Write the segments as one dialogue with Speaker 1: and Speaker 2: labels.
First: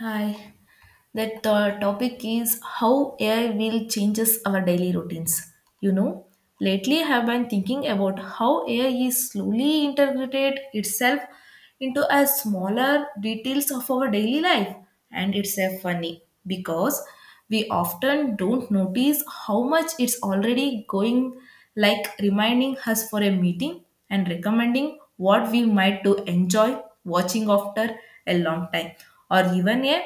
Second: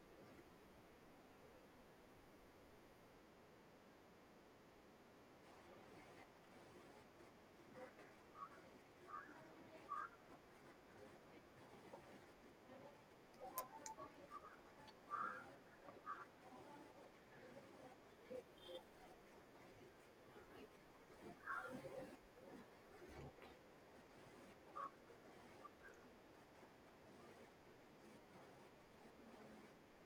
Speaker 1: Hi, that the topic is how AI will changes our daily routines. You know, lately I have been thinking about how AI is slowly integrated itself into a smaller details of our daily life, and it's a funny because we often don't notice how much it's already going, like reminding us for a meeting and recommending what we might to enjoy watching after a long time, or even a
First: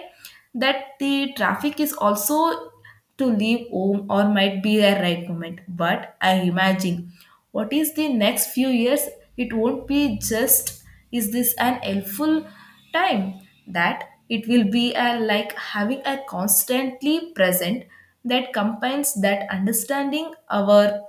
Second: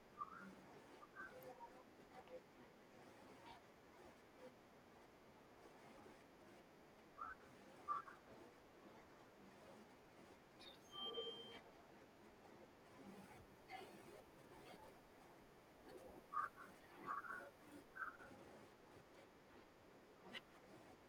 Speaker 1: that the traffic is also to leave home or might be a right moment. But I imagine what is the next few years, it won't be just is this an helpful time that it will be a, like having a constantly present that combines that understanding our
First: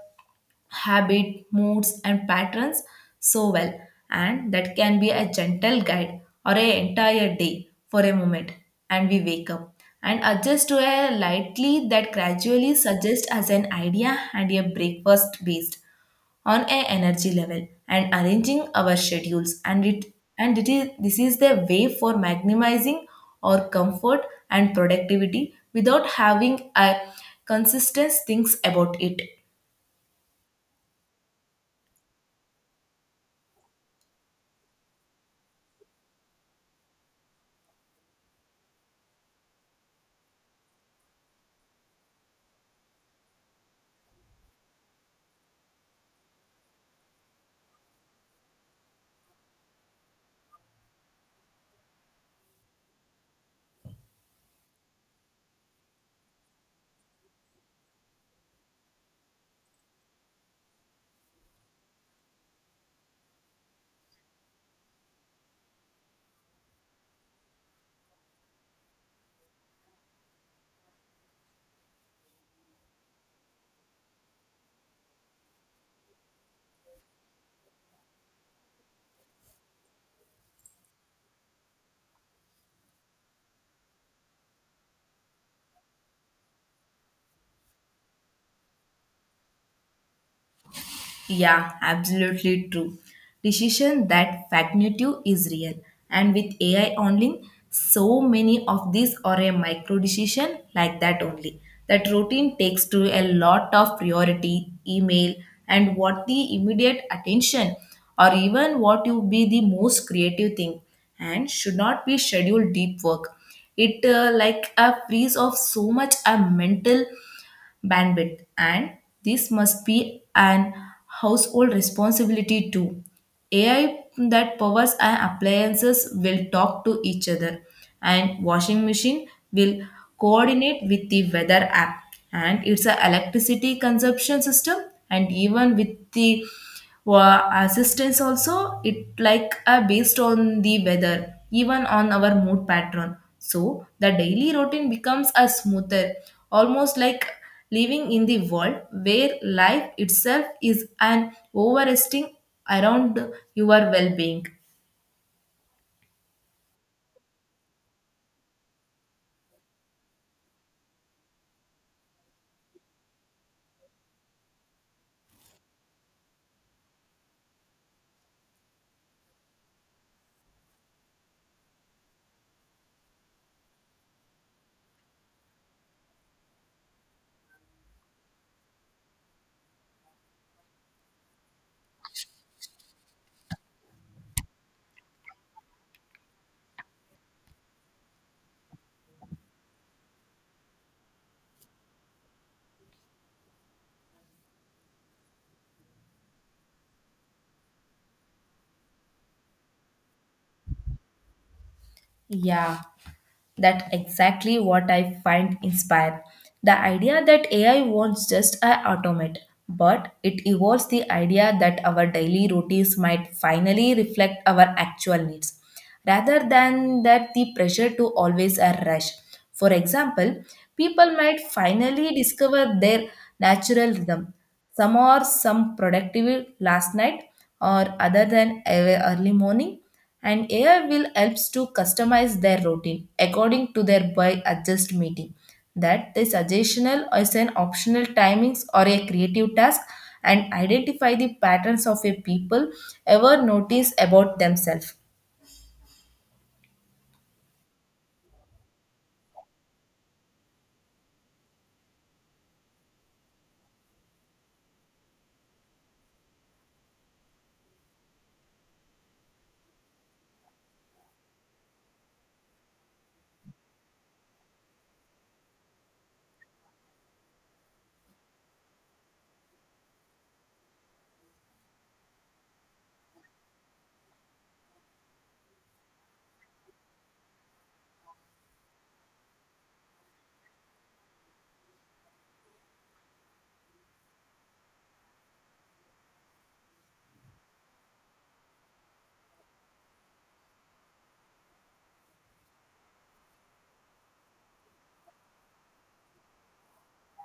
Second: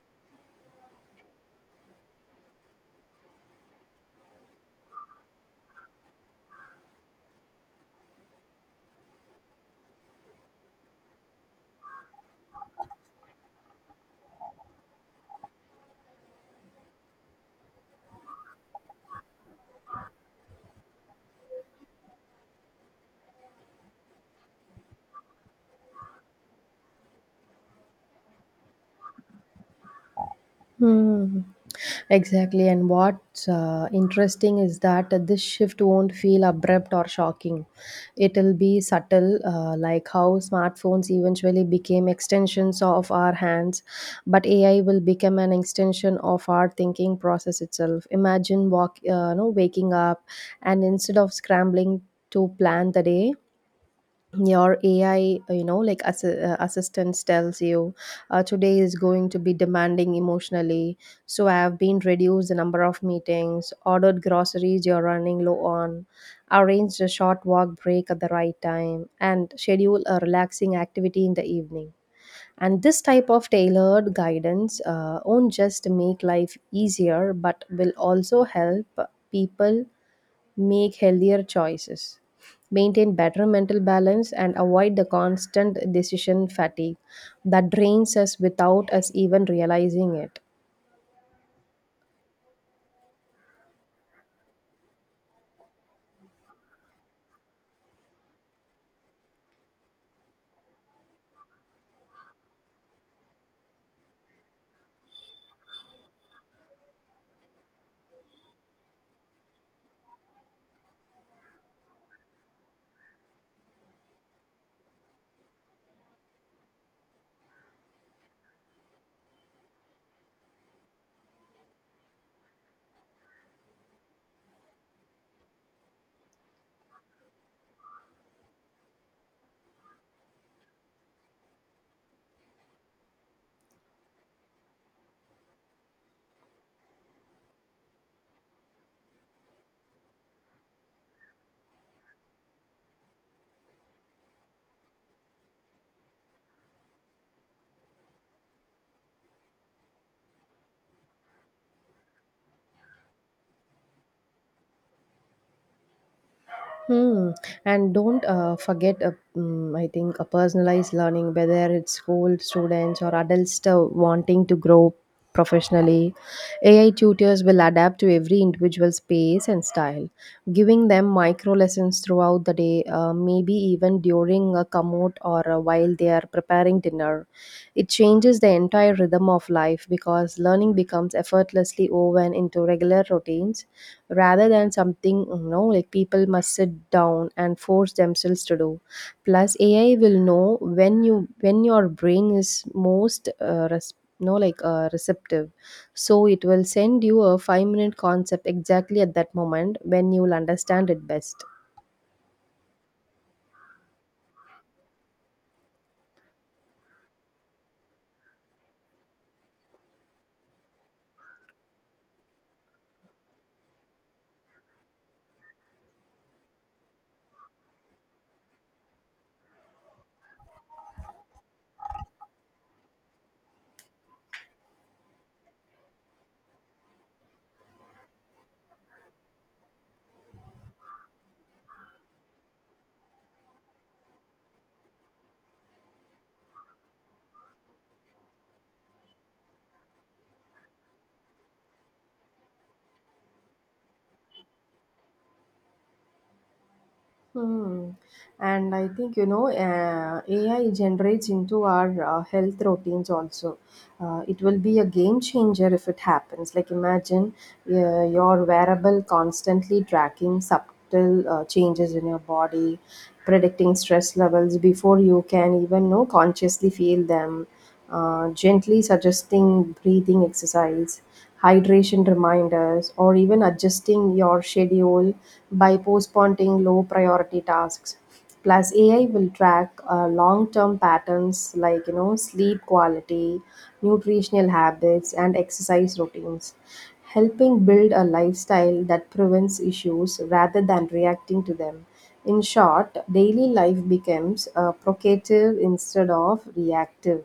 Speaker 1: habit, moods, and patterns so well, and that can be a gentle guide or an entire day for a moment. And we wake up and adjust to a lightly that gradually suggests as an idea and a breakfast based on a energy level and arranging our schedules and it is this is the way for maximizing our comfort and productivity without having a consistent things about it.
Speaker 2: Hmm. Exactly. And what's interesting is that this shift won't feel abrupt or shocking. It'll be subtle, like how smartphones eventually became extensions of our hands, but AI will become an extension of our thinking process itself. Imagine walk, no, Waking up and instead of scrambling to plan the day, your ai assistance tells you today is going to be demanding emotionally, so I have been reduced the number of meetings, ordered groceries you're running low on, arranged a short walk break at the right time, and schedule a relaxing activity in the evening. And this type of tailored guidance won't just make life easier but will also help people make healthier choices, maintain better mental balance, and avoid the constant decision fatigue that drains us without us even realizing it.
Speaker 1: Yeah, absolutely true. Decision that cognitive is real. And with AI only, so many of these are a micro decision like that only. That routine takes to a lot of priority, email, and what the immediate attention or even what you be the most creative thing and should not be scheduled deep work. It like a freeze of so much a mental bandwidth, and this must be an household responsibility too. AI that powers our appliances will talk to each other, and washing machine will coordinate with the weather app, and it's a electricity consumption system, and even with the assistance also it like based on the weather even on our mood pattern, so the daily routine becomes a smoother, almost like living in the world where life itself is an overresting around your well-being.
Speaker 2: Hmm. And don't forget, I think, a personalized learning, whether it's school students or adults wanting to grow professionally. AI tutors will adapt to every individual space and style, giving them micro lessons throughout the day, maybe even during a commute or while they are preparing dinner. It changes the entire rhythm of life because learning becomes effortlessly woven into regular routines rather than something you know like people must sit down and force themselves to do. Plus, ai will know when you when your brain is most res- no like receptive, so it will send you a 5-minute concept exactly at that moment when you will understand it best.
Speaker 1: Yeah, that's exactly what I find inspired. The idea that AI won't just automate, but it evolves the idea that our daily routines might finally reflect our actual needs, rather than that the pressure to always rush. For example, people might finally discover their natural rhythm. Some are some productive last night or other than early morning, and AI will helps to customize their routine according to their by adjust meeting. That the suggestional is an optional timings or a creative task and identify the patterns of a people ever notice about themselves.
Speaker 2: Hmm. And I think, you know, AI generates into our health routines also. It will be a game changer if it happens. Like, imagine your wearable constantly tracking subtle changes in your body, predicting stress levels before you can even know consciously feel them, gently suggesting breathing exercise, hydration reminders, or even adjusting your schedule by postponing low priority tasks. Plus, AI will track long term patterns like you know sleep quality, nutritional habits, and exercise routines, helping build a lifestyle that prevents issues rather than reacting to them. In short, daily life becomes provocative instead of reactive.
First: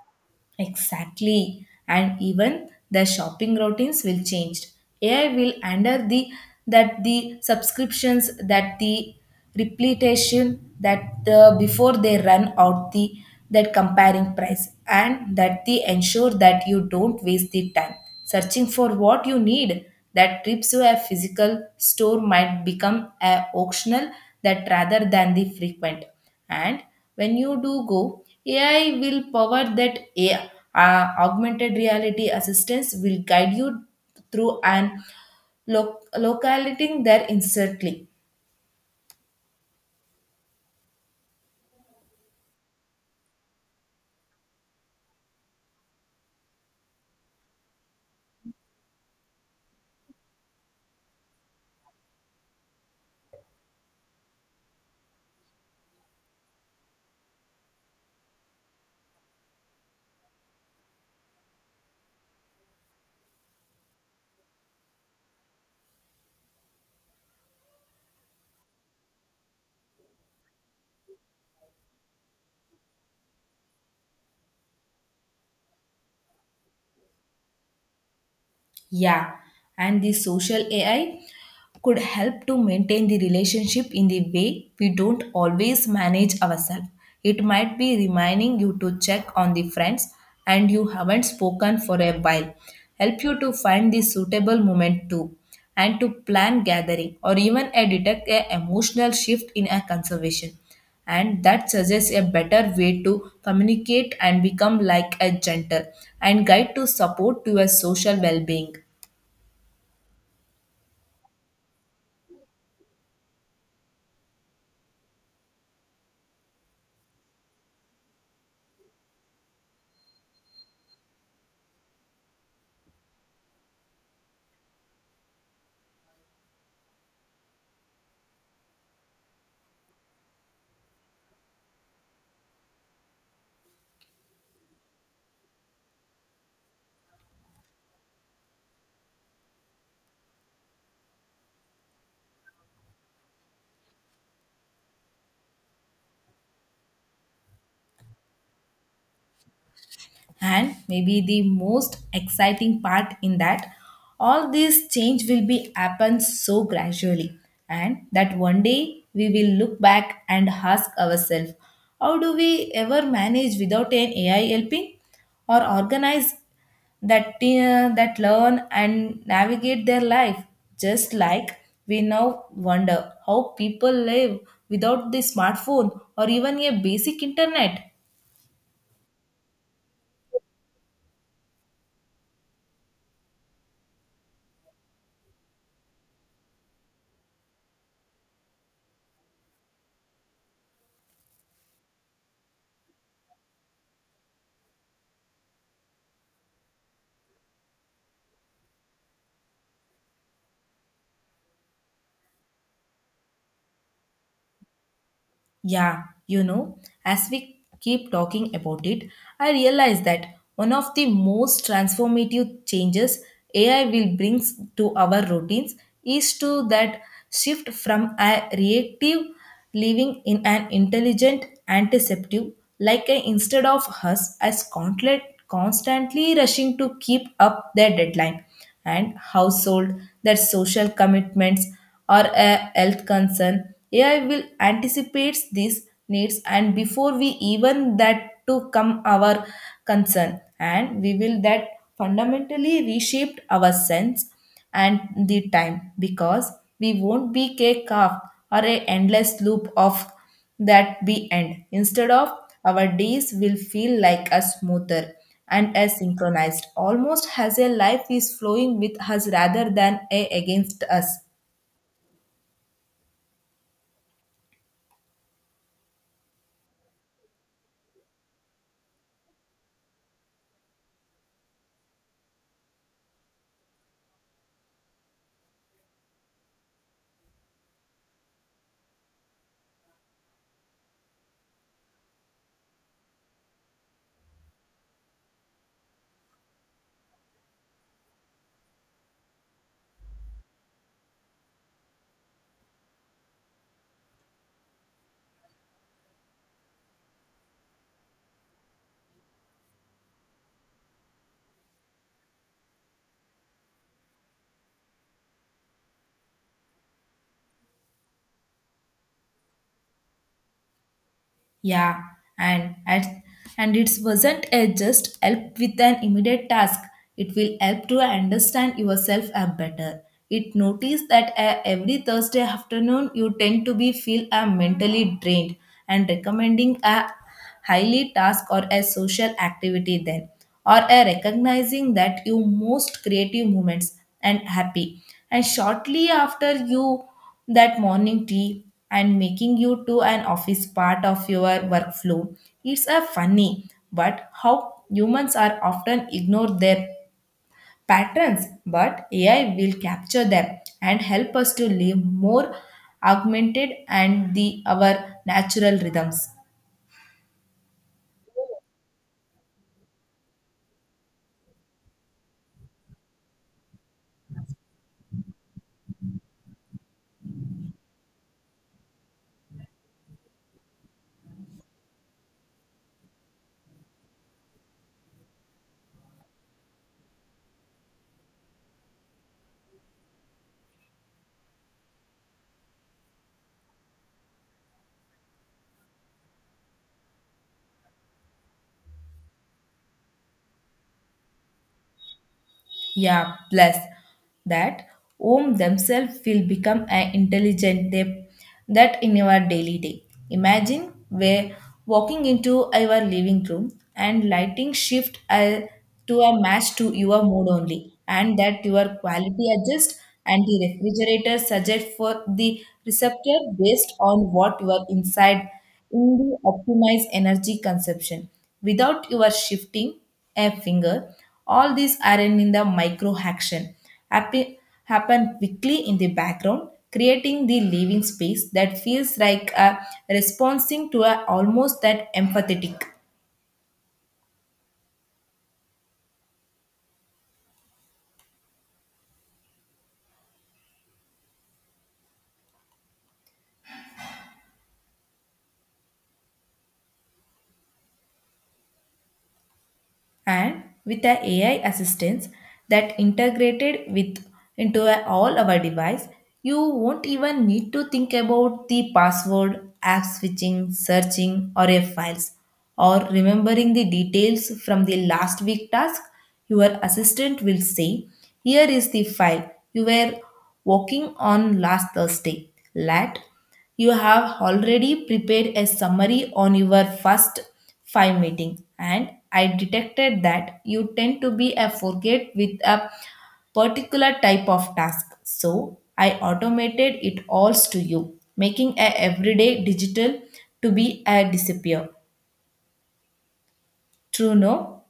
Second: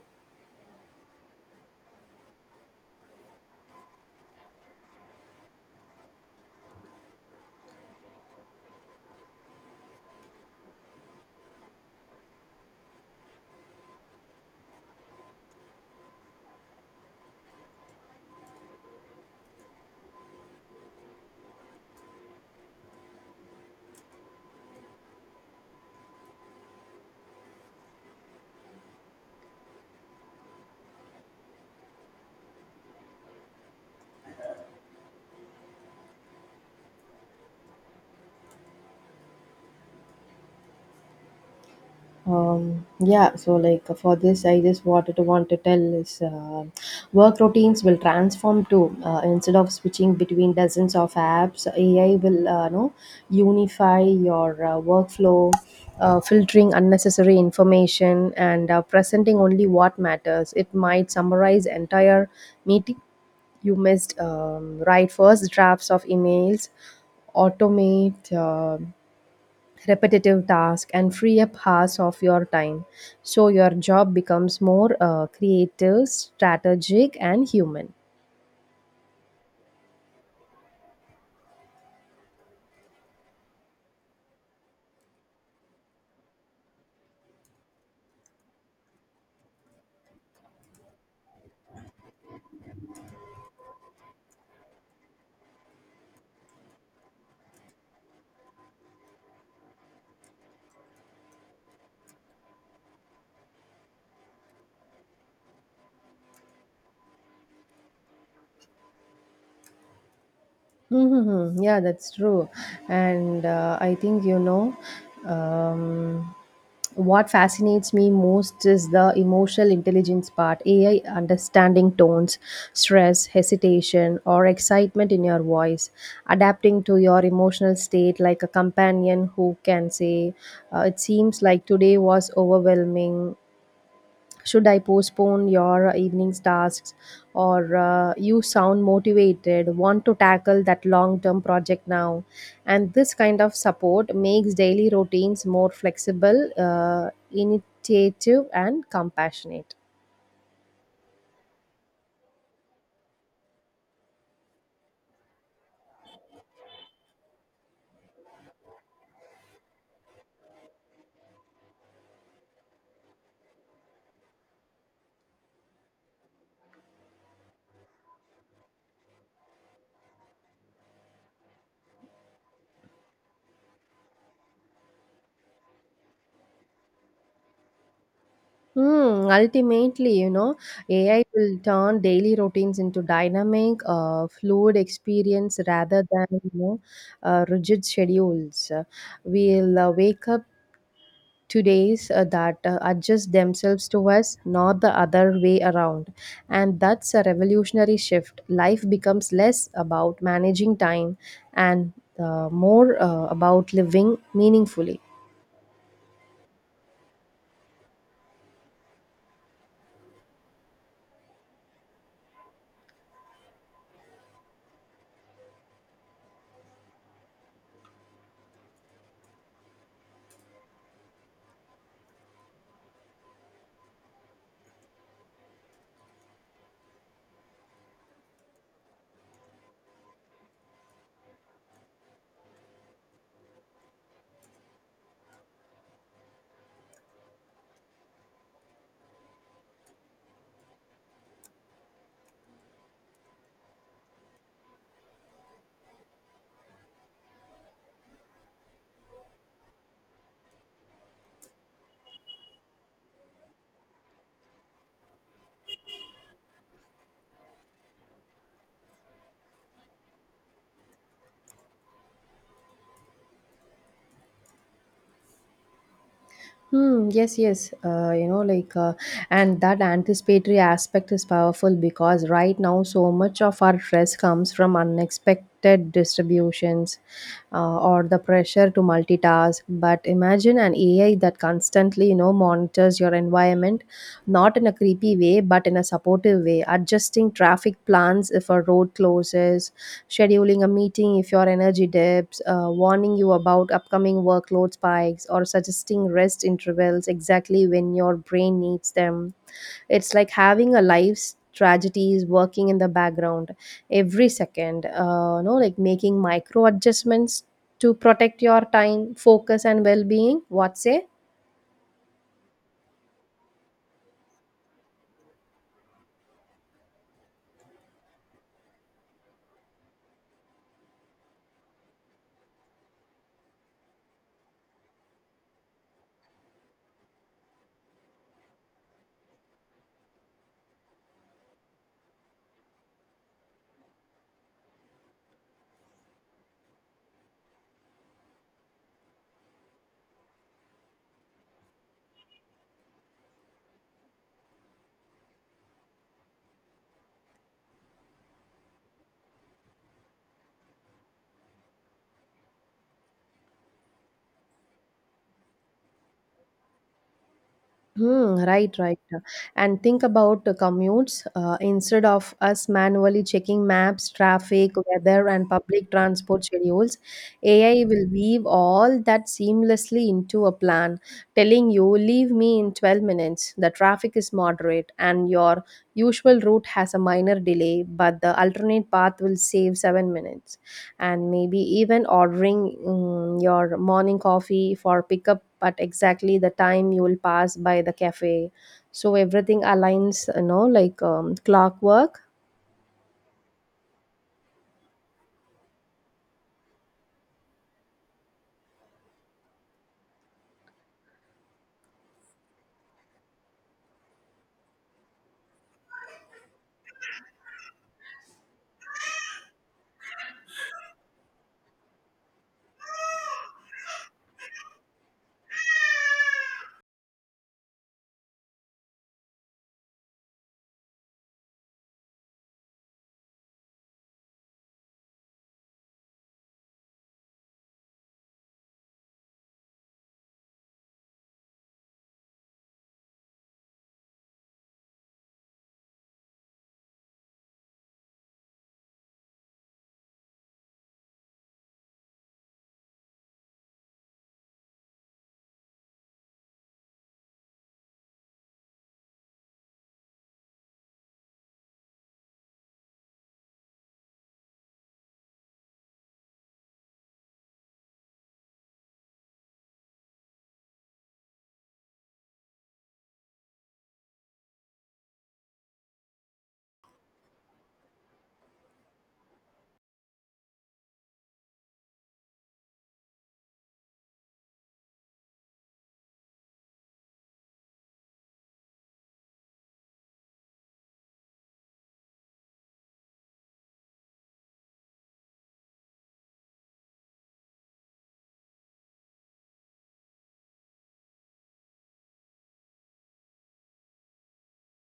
Speaker 1: Exactly. And even the shopping routines will change. AI will under the that the subscriptions that the repletion that before they run out the that comparing price and that they ensure that you don't waste the time searching for what you need that trips to a physical store might become a optional that rather than the frequent and when you do go, AI will power that AI, augmented reality assistance will guide you through and locating there instantly.
Speaker 2: For this I just want to tell is work routines will transform too. Instead of switching between dozens of apps, ai will know unify your workflow, filtering unnecessary information and presenting only what matters. It might summarize entire meeting you missed, write first drafts of emails, automate repetitive tasks, and free up hours of your time, so your job becomes more creative, strategic, and human.
Speaker 1: Yeah, and the social AI could help to maintain the relationship in the way we don't always manage ourselves. It might be reminding you to check on the friends and you haven't spoken for a while, help you to find the suitable moment too, and to plan gathering or even a detect a emotional shift in a conservation. And that suggests a better way to communicate and become like a gentle and guide to support to your social well-being.
Speaker 2: Mm-hmm. Yeah, that's true. And I think, you know, um, what fascinates me most is the emotional intelligence part, AI understanding tones, stress, hesitation, or excitement in your voice, adapting to your emotional state like a companion who can say, it seems like today was overwhelming, should I postpone your evening's tasks, or you sound motivated, want to tackle that long term project now? And this kind of support makes daily routines more flexible, initiative, and compassionate.
Speaker 1: And maybe the most exciting part in that all this change will be happen so gradually, and that one day we will look back and ask ourselves how do we ever manage without an AI helping or organize that that learn and navigate their life just like we now wonder how people live without the smartphone or even a basic internet.
Speaker 2: Hmm, ultimately, you know, AI will turn daily routines into dynamic, fluid experience rather than, you know, rigid schedules. We'll wake up today's that adjust themselves to us, not the other way around. And that's a revolutionary shift. Life becomes less about managing time and more about living meaningfully.
Speaker 1: Yeah, you know, as we keep talking about it, I realize that one of the most transformative changes AI will bring to our routines is to that shift from a reactive living in an intelligent antiseptic, like a, instead of us as constantly rushing to keep up their deadline and household, their social commitments or a health concern. AI will anticipate these needs and before we even that to come our concern, and we will that fundamentally reshaped our sense and the time because we won't be cake off or a endless loop of that be end. Instead of our days will feel like a smoother and as synchronized, almost as a life is flowing with us rather than a against us.
Speaker 2: Hmm. Yes. Yes. And that anticipatory aspect is powerful because right now, so much of our stress comes from unexpected distributions, or the pressure to multitask. But imagine an AI that constantly, you know, monitors your environment, not in a creepy sneaky way, but in a supportive way, adjusting traffic plans if a road closes, scheduling a meeting if your energy dips, warning you about upcoming workload spikes, or suggesting rest intervals exactly when your brain needs them. It's like having a life's tragedies working in the background every second, no, like making micro adjustments to protect your time, focus, and well being. What say?
Speaker 1: Yeah, and at, and it wasn't a just help with an immediate task. It will help to understand yourself a better. It notice that every Thursday afternoon you tend to be feel mentally drained and recommending a highly task or a social activity then or a recognizing that you most creative moments and happy and shortly after you that morning tea and making you to an office part of your workflow. It's a funny, but how humans are often ignore their patterns, but AI will capture them and help us to live more augmented and the our natural rhythms.
Speaker 2: Hmm, right, right. And think about the commutes. Instead of us manually checking maps, traffic, weather, and public transport schedules, AI will weave all that seamlessly into a plan, telling you, leave me in 12 minutes. The traffic is moderate, and your usual route has a minor delay, but the alternate path will save 7 minutes, and maybe even ordering, mm, your morning coffee for pickup at exactly the time you will pass by the cafe, so everything aligns you know like clockwork.
Speaker 1: Yeah, plus that Om themselves will become an intelligent they, that in your daily day. Imagine where walking into your living room and lighting shift to a match to your mood only, and that your quality adjust and the refrigerator suggest for the receptor based on what you are inside in the optimized energy consumption without your shifting a finger. All these are in the micro action happen, happen quickly in the background, creating the living space that feels like a responding to a almost that empathetic. And with a AI assistance that integrated with all our device, you won't even need to think about the password, app switching, searching, or a files, or remembering the details from the last week task. Your assistant will say, "Here is the file you were working on last Thursday." Lat you have already prepared a summary on your first 5 meeting, and I detected that you tend to be a forget with a particular type of task, so I automated it all to you, making a everyday digital to be a disappear, true no.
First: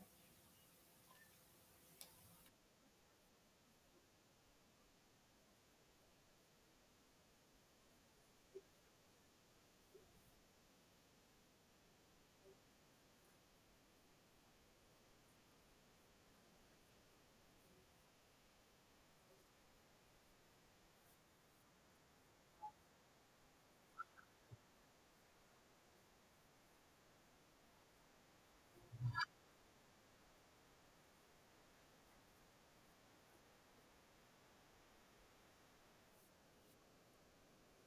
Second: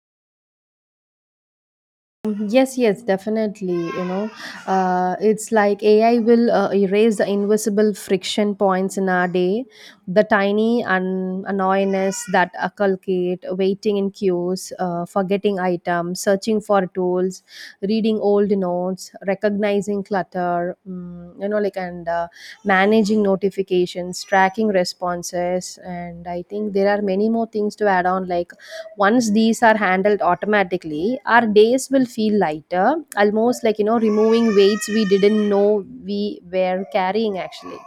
Speaker 2: Mm-hmm. Yes, yes, definitely. You know, it's like AI will erase the invisible friction points in our day, the tiny annoyance that inculcate waiting in queues, forgetting items, searching for tools, reading old notes, recognizing clutter, mm, you know, like and managing notifications, tracking responses, and I think there are many more things to add on, like once these are handled automatically, our days will feel lighter almost like you know removing weights we didn't know we were carrying actually.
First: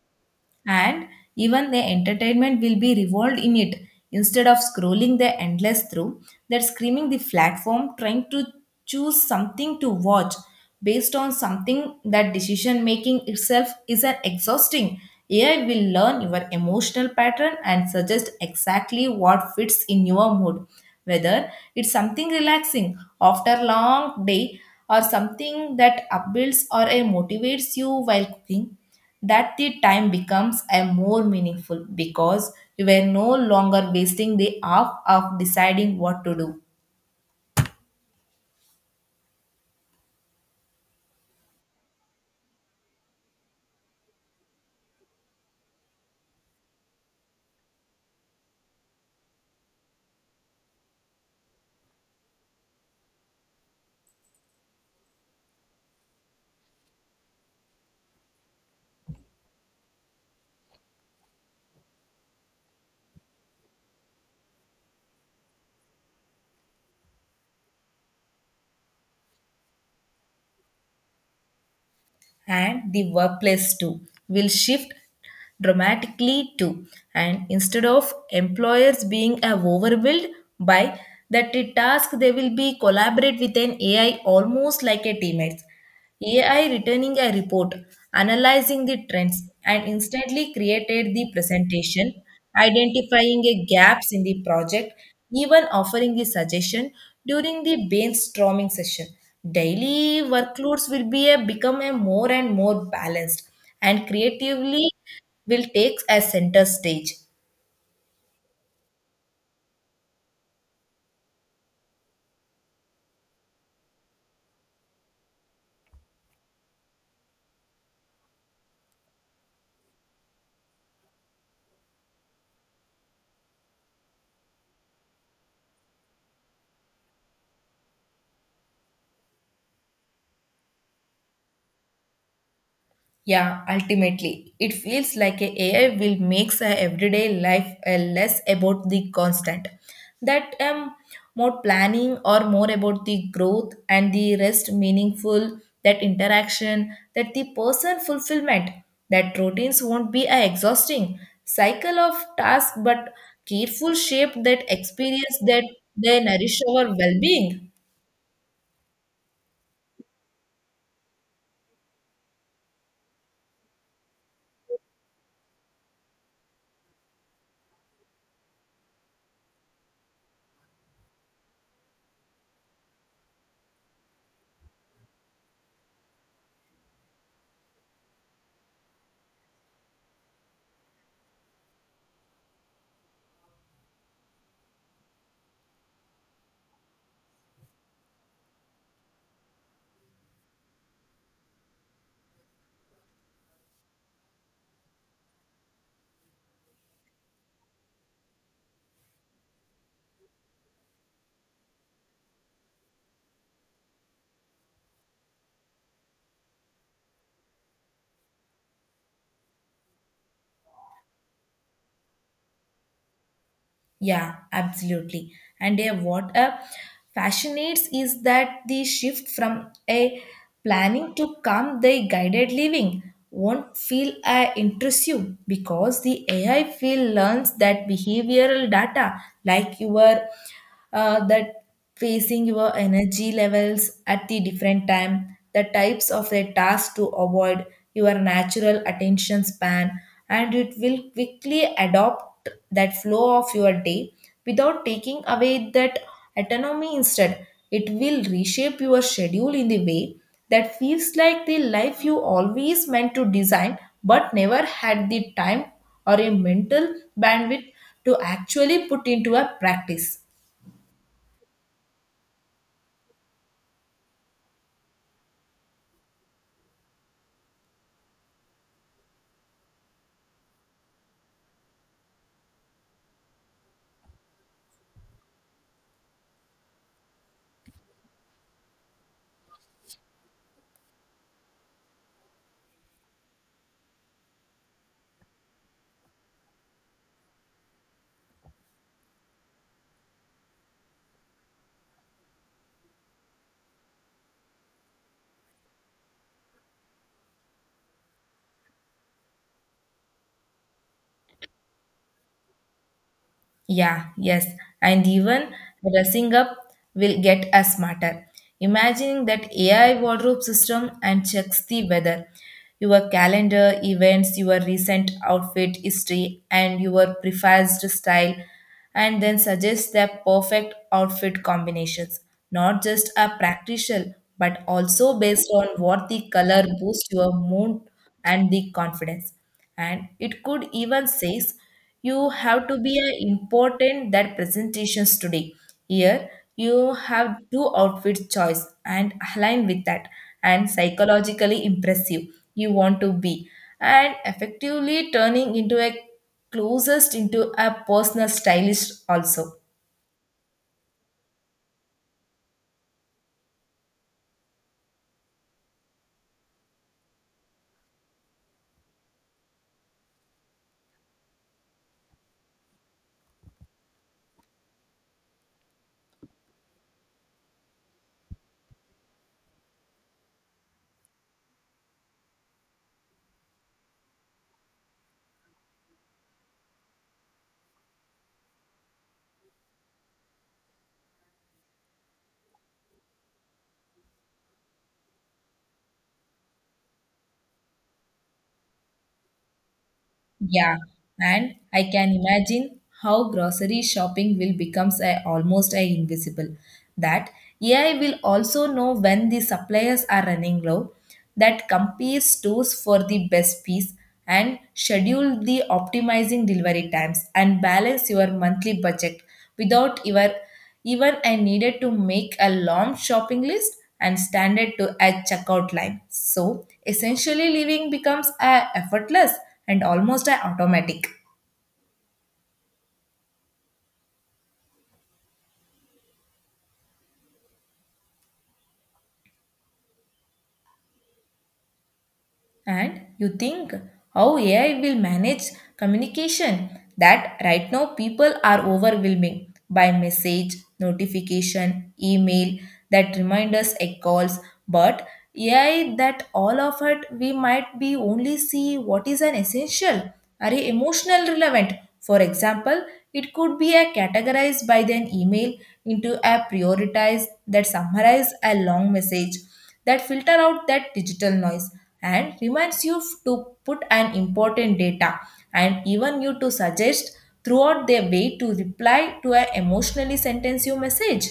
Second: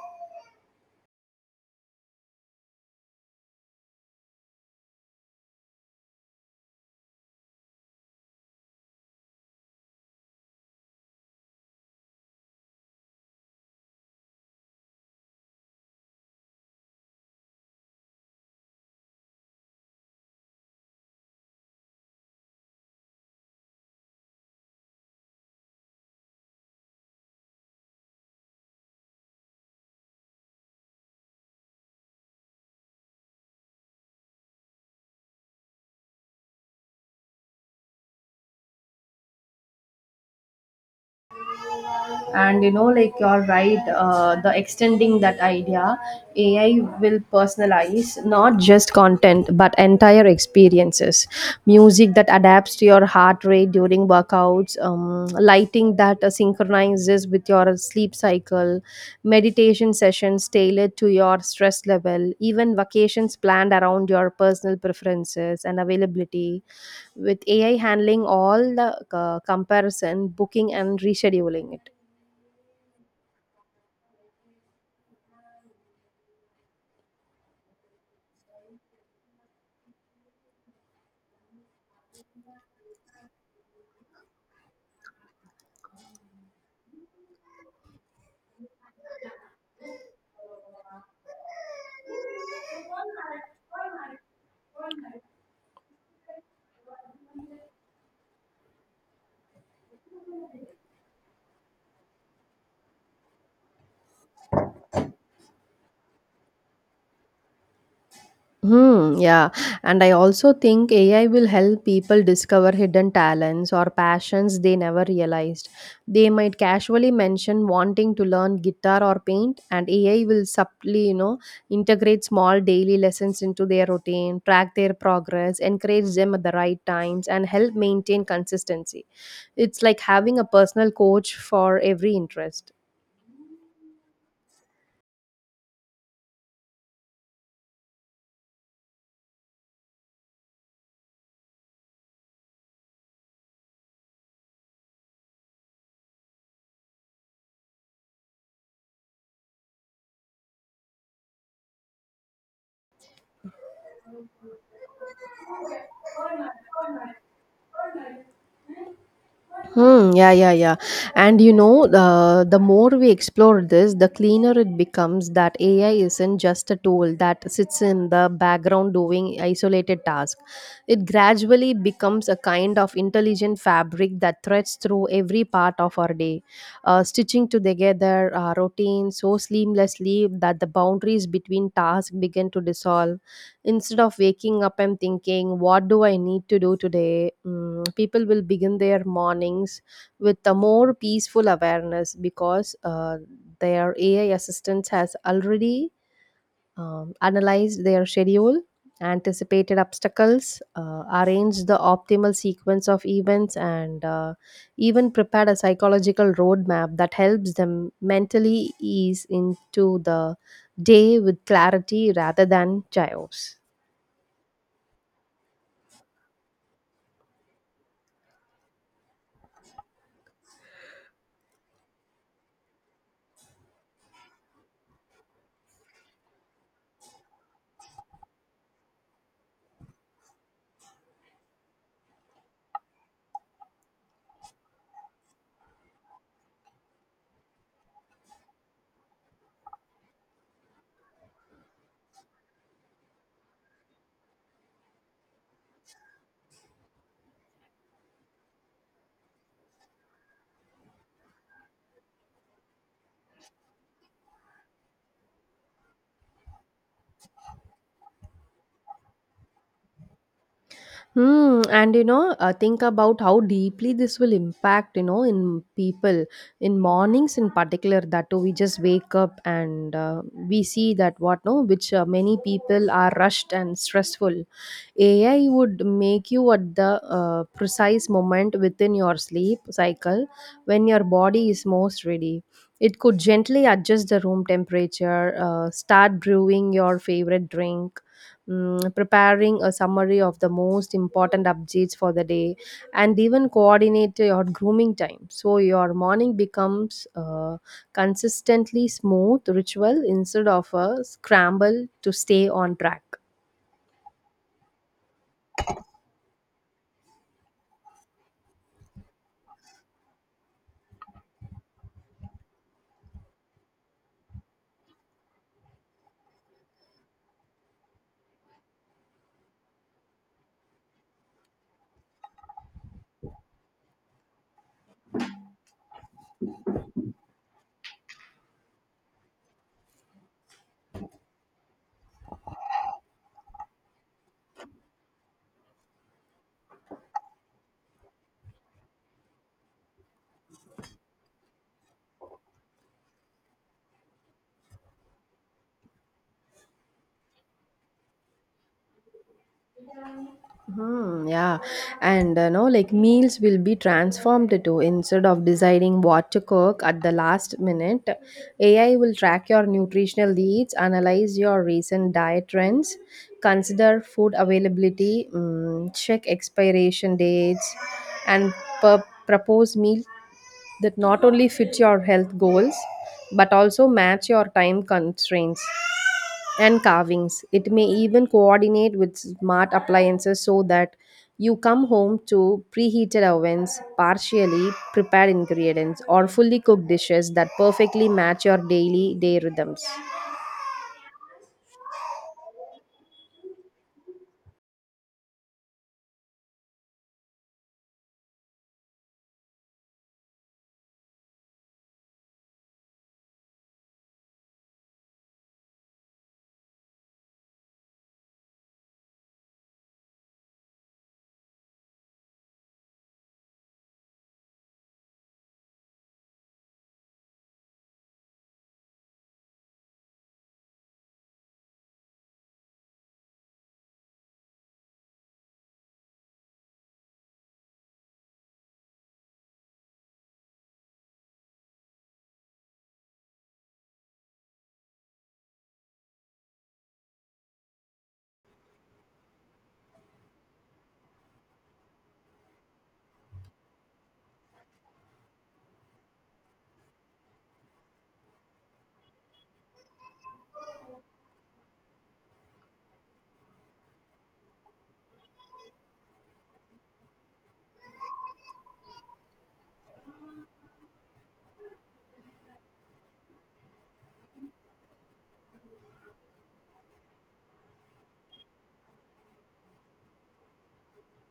Speaker 1: And even the entertainment will be revolved in it, instead of scrolling the endless through that screaming the platform trying to choose something to watch based on something that decision making itself is an exhausting. AI will learn your emotional pattern and suggest exactly what fits in your mood, whether it's something relaxing after a long day or something that upbuilds or motivates you while cooking, that the time becomes a more meaningful because you were no longer wasting the hour of deciding what to do.
Speaker 2: And you know like you're right, the extending that idea, ai will personalize not just content but entire experiences, music that adapts to your heart rate during workouts, lighting that synchronizes with your sleep cycle, meditation sessions tailored to your stress level, even vacations planned around your personal preferences and availability, with ai handling all the comparison, booking, and rescheduling it.
Speaker 1: And the workplace too will shift dramatically too, and instead of employers being overwhelmed by that the task they will be collaborate with an AI almost like a teammates. AI returning a report, analyzing the trends, and instantly created the presentation identifying a gaps in the project, even offering the suggestion during the brainstorming session. Daily workloads will be a, become a more and more balanced and creatively will take a center stage.
Speaker 2: Hmm, yeah. And I also think AI will help people discover hidden talents or passions they never realized. They might casually mention wanting to learn guitar or paint, and AI will subtly, you know, integrate small daily lessons into their routine, track their progress, encourage them at the right times, and help maintain consistency. It's like having a personal coach for every interest.
Speaker 1: Yeah, ultimately, it feels like a AI will makes our everyday life less about the constant, that more planning or more about the growth and the rest meaningful, that interaction, that the person fulfillment, that routines won't be a exhausting cycle of task, but careful shape that experience that they nourish our well-being.
Speaker 2: Hmm, yeah, yeah, yeah. And you know, the more we explore this, the cleaner it becomes that AI isn't just a tool that sits in the background doing isolated tasks. It gradually becomes a kind of intelligent fabric that threads through every part of our day, stitching to together our routine so seamlessly that the boundaries between tasks begin to dissolve. Instead of waking up and thinking, what do I need to do today? Mm, people will begin their mornings with a more peaceful awareness because their AI assistant has already analyzed their schedule, anticipated obstacles, arranged the optimal sequence of events, and even prepared a psychological roadmap that helps them mentally ease into the day with clarity rather than chaos.
Speaker 1: Yeah, absolutely. And yeah, what fascinates is that the shift from a planning to come the guided living won't feel intrusive because the AI field learns that behavioral data like your that facing your energy levels at the different time, the types of a task to avoid, your natural attention span, and it will quickly adopt that flow of your day without taking away that autonomy. Instead it will reshape your schedule in the way that feels like the life you always meant to design but never had the time or a mental bandwidth to actually put into a practice.
Speaker 2: Hmm, and you know, think about how deeply this will impact, you know, in people, in mornings in particular, that too, we just wake up and we see that what, no, which many people are rushed and stressful. AI would make you at the precise moment within your sleep cycle when your body is most ready. It could gently adjust the room temperature, start brewing your favorite drink, mm, preparing a summary of the most important updates for the day, and even coordinate your grooming time. So your morning becomes consistently smooth ritual instead of a scramble to stay on track.
Speaker 1: Yeah, yes. And even dressing up will get us smarter. Imagining that AI wardrobe system and checks the weather, your calendar, events, your recent outfit history, and your preferred style, and then suggests the perfect outfit combinations. Not just a practical, but also based on what the color boosts your mood and the confidence. And it could even says you have to be a important that presentations today, here you have two outfit choice and align with that and psychologically impressive you want to be and effectively turning into a closest into a personal stylist also.
Speaker 2: Hmm, yeah, and no, like meals will be transformed too. Instead of deciding what to cook at the last minute, AI will track your nutritional needs, analyze your recent diet trends, consider food availability, mm, check expiration dates, and propose meal that not only fit your health goals but also match your time constraints and carvings. It may even coordinate with smart appliances so that you come home to preheated ovens, partially prepared ingredients, or fully cooked dishes that perfectly match your daily day rhythms.
Speaker 1: Yeah, and I can imagine how grocery shopping will becomes a, almost a invisible. That AI will also know when the suppliers are running low, that compare stores for the best piece and schedule the optimizing delivery times and balance your monthly budget without your even I needed to make a long shopping list and standard to a checkout line. So essentially living becomes a effortless and almost a automatic. And you think how AI will manage communication that right now people are overwhelming by message, notification, email that reminders and calls, but AI that all of it we might be only see what is an essential or a emotional relevant. For example, it could be a categorized by an email into a prioritized that summarize a long message that filter out that digital noise and reminds you to put an important data and even you to suggest throughout their way to reply to an emotionally sentence you message.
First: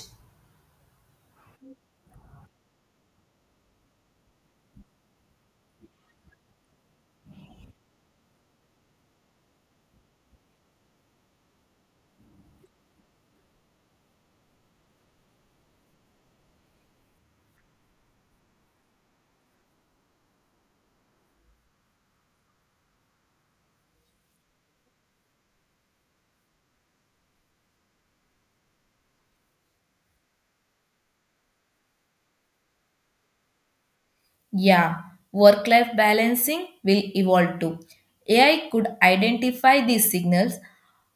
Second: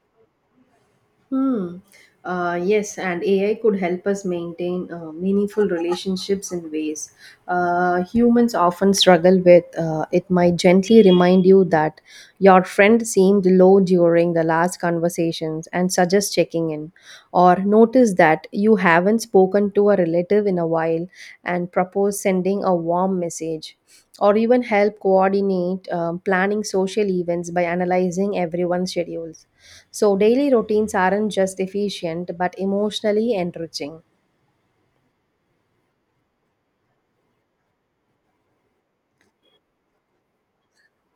Speaker 2: Hmm. Yes, and AI could help us maintain meaningful relationships in ways humans often struggle with. It might gently remind you that your friend seemed low during the last conversations and suggest checking in, or notice that you haven't spoken to a relative in a while and propose sending a warm message. Or even help coordinate planning social events by analyzing everyone's schedules, so daily routines aren't just efficient but emotionally enriching.
Speaker 1: Yeah, work life balancing will evolve too. AI could identify these signals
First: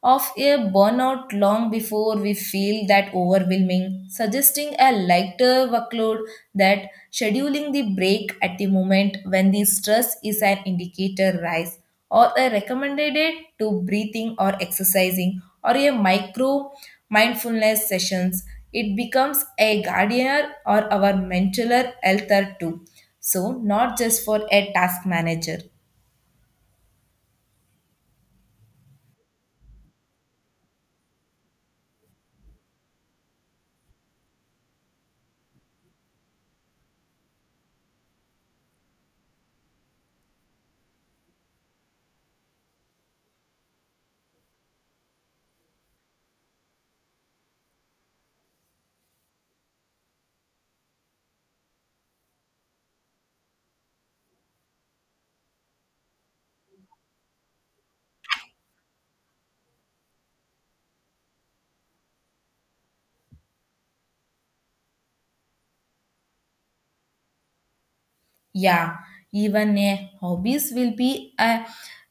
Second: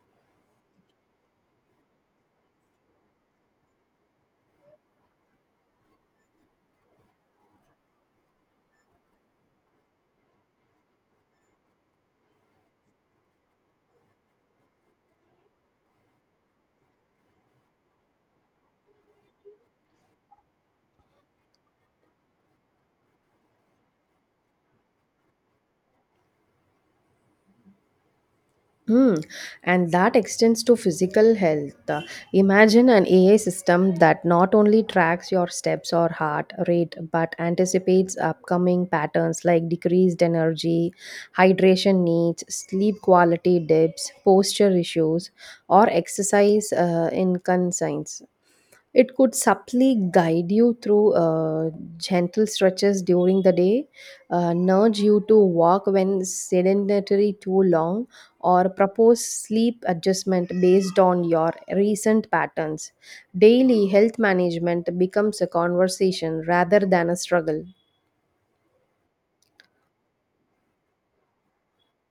Speaker 1: of a burnout long before we feel that overwhelming, suggesting a lighter workload that scheduling the break at the moment when the stress is an indicator rise or a recommended it to breathing or exercising or a micro mindfulness sessions. It becomes a guardian or our mental health too, so not just for a task manager.
Speaker 2: Hmm. And that extends to physical health. Imagine an AI system that not only tracks your steps or heart rate but anticipates upcoming patterns like decreased energy, hydration needs, sleep quality dips, posture issues, or exercise inconsistencies. It could subtly guide you through gentle stretches during the day, nudge you to walk when sedentary too long, or propose sleep adjustment based on your recent patterns. Daily health management becomes a conversation rather than a struggle.
Speaker 1: Yeah, even a hobbies will be a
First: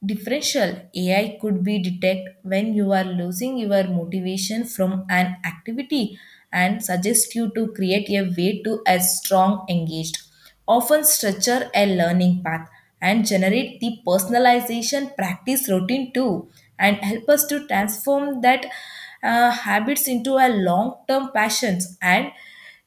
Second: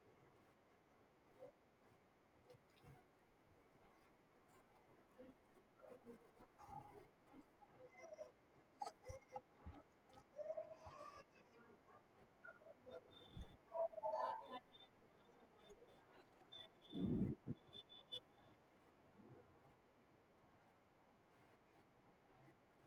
Speaker 1: differential. AI could be detect when you are losing your motivation from an activity and suggest you to create a way to a strong engaged. Often structure a learning path and generate the personalization practice routine too and help us to transform that habits into a long term passions. And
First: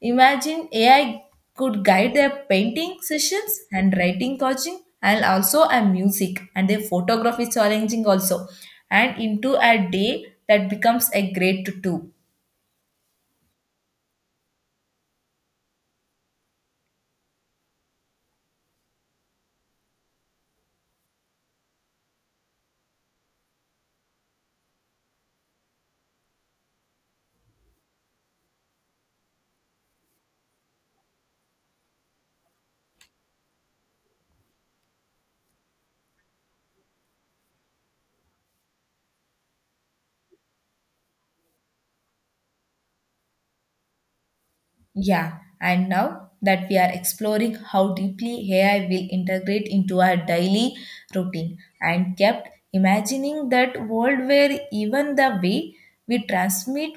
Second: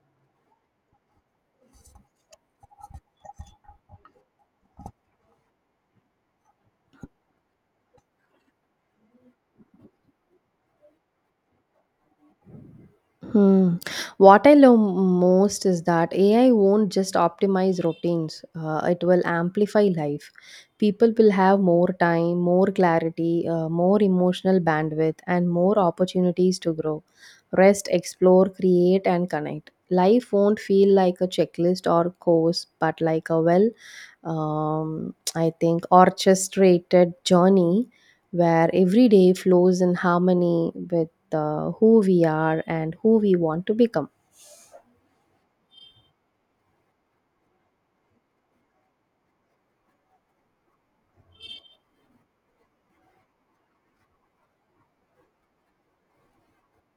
Speaker 1: imagine AI could guide their painting sessions and writing coaching and also a music and their photography challenging also and into a day that becomes a great to do.
Speaker 2: Hmm. What I love most is that AI won't just optimize routines, it will amplify life. People will have more time, more clarity, more emotional bandwidth, and more opportunities to grow, rest, explore, create, and connect. Life won't feel like a checklist or course, but like a well, I think, orchestrated journey where every day flows in harmony with the who we are and who we want to become.
Speaker 1: Yeah, and now that we are exploring how deeply AI will integrate into our daily routine and kept imagining that world where even the way we transmit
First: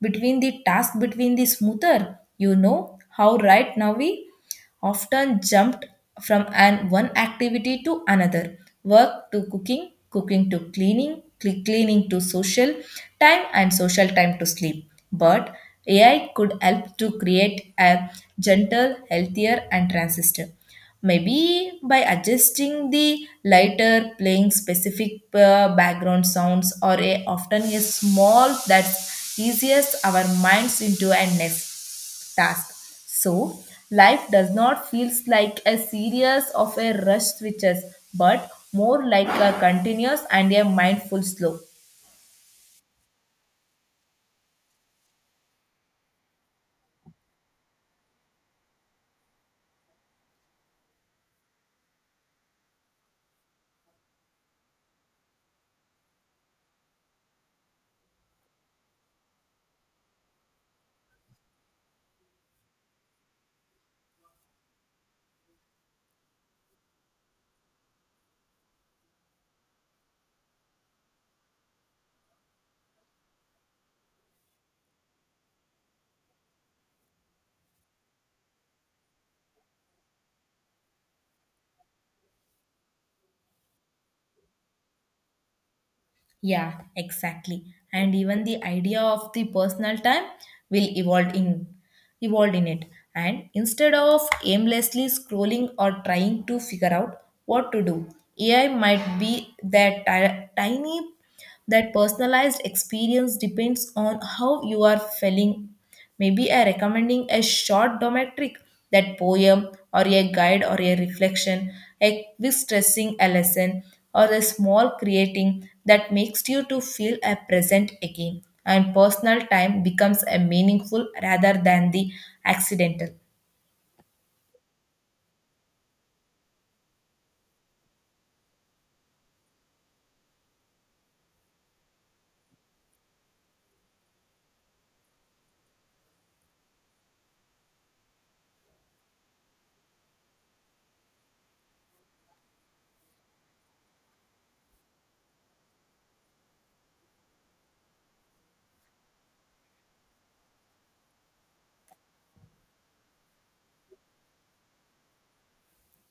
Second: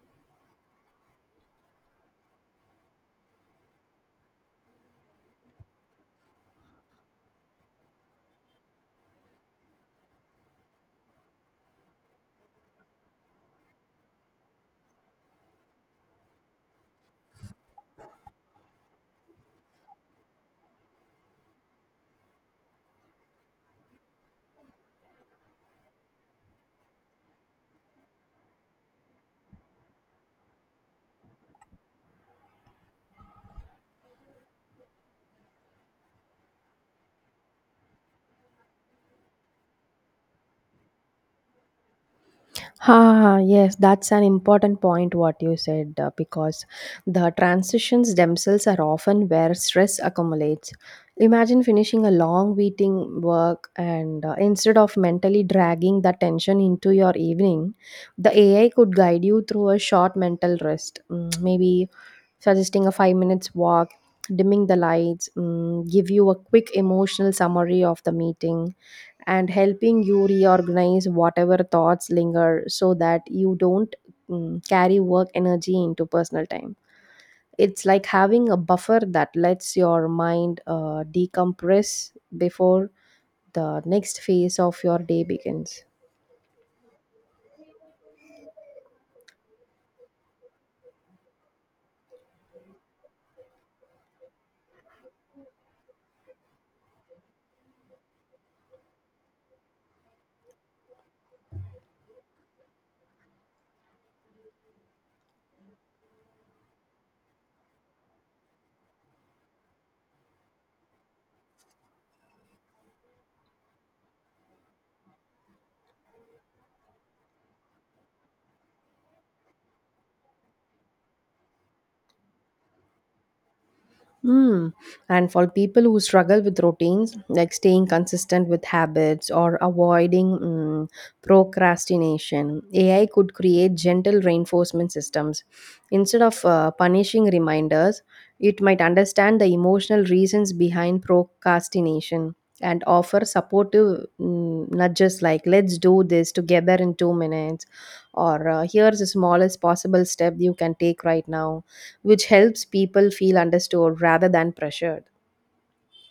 Speaker 1: between the task between the smoother, you know how right now we often jumped from an one activity to another, work to cooking to cleaning, cleaning to social time and social time to sleep, but AI could help to create a gentle healthier and transistor, maybe by adjusting the lighter playing specific background sounds or a, often a small that eases our minds into a nest task. So, life does not feel like a series of a rush switches, but more like a continuous and a mindful slow.
Speaker 2: Ah, yes, that's an important point what you said because the transitions themselves are often where stress accumulates. Imagine finishing a long meeting work and instead of mentally dragging the tension into your evening, the AI could guide you through a short mental rest, mm, maybe suggesting a 5 minutes walk, dimming the lights, mm, give you a quick emotional summary of the meeting and helping you reorganize whatever thoughts linger so that you don't, mm, carry work energy into personal time. It's like having a buffer that lets your mind decompress before the next phase of your day begins.
Speaker 1: Yeah, exactly. And even the idea of the personal time will evolve in it. And instead of aimlessly scrolling or trying to figure out what to do, AI might be that tiny. That personalized experience depends on how you are feeling. Maybe I recommending a short dometric, that poem or a guide or a reflection, a quick stressing a lesson or a small creating that makes you to feel a present again, and personal time becomes a meaningful rather than the accidental.
Speaker 2: Mm. And for people who struggle with routines, like staying consistent with habits or avoiding, mm, procrastination, AI could create gentle reinforcement systems. Instead of punishing reminders, it might understand the emotional reasons behind procrastination and offer supportive, mm, nudges like, let's do this together in 2 minutes, or here's the smallest possible step you can take right now, which helps people feel understood rather than pressured.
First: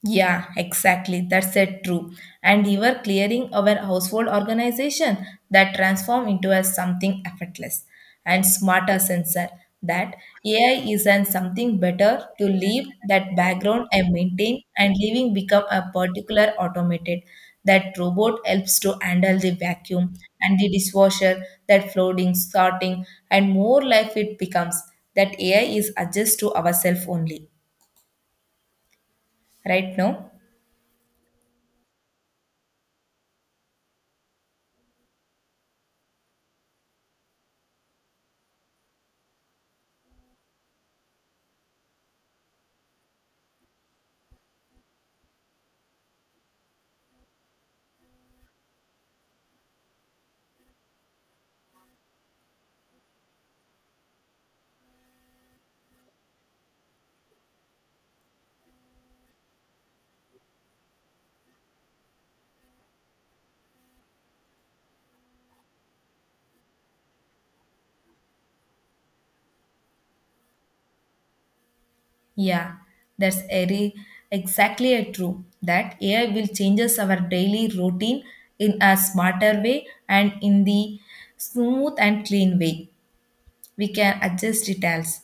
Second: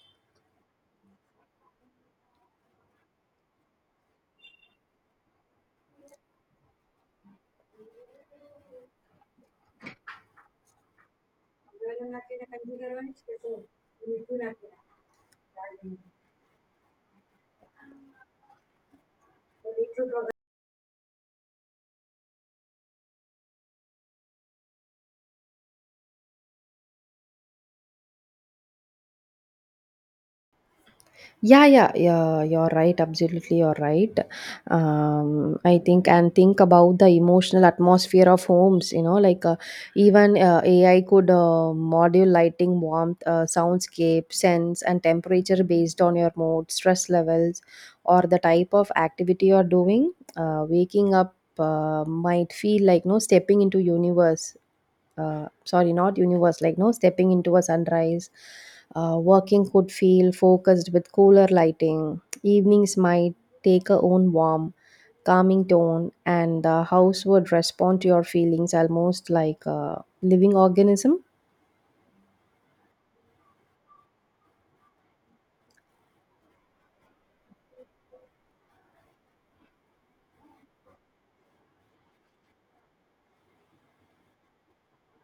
Speaker 1: Yeah, exactly. That's it true. And we were clearing our household organization that transform into a something effortless and smarter sensor, that AI is an something better to leave that background and maintain and leaving become a particular automated, that robot helps to handle the vacuum and the dishwasher that floating sorting and more life it becomes that AI is adjust to ourselves only right now.
Speaker 2: Yeah, yeah, yeah, you're right. Absolutely, you're right. I think and think about the emotional atmosphere of homes, you know, like even AI could module lighting, warmth, soundscape, sense, and temperature based on your mood, stress levels, or the type of activity you're doing. Waking up might feel like no stepping into universe, sorry, not universe, like no stepping into a sunrise. Working could feel focused with cooler lighting. Evenings might take a own warm, calming tone, and the house would respond to your feelings almost like a living organism.
Speaker 1: Yeah, that's very exactly a true that AI will changes our daily routine in a smarter way and in the smooth and clean way. We can adjust details,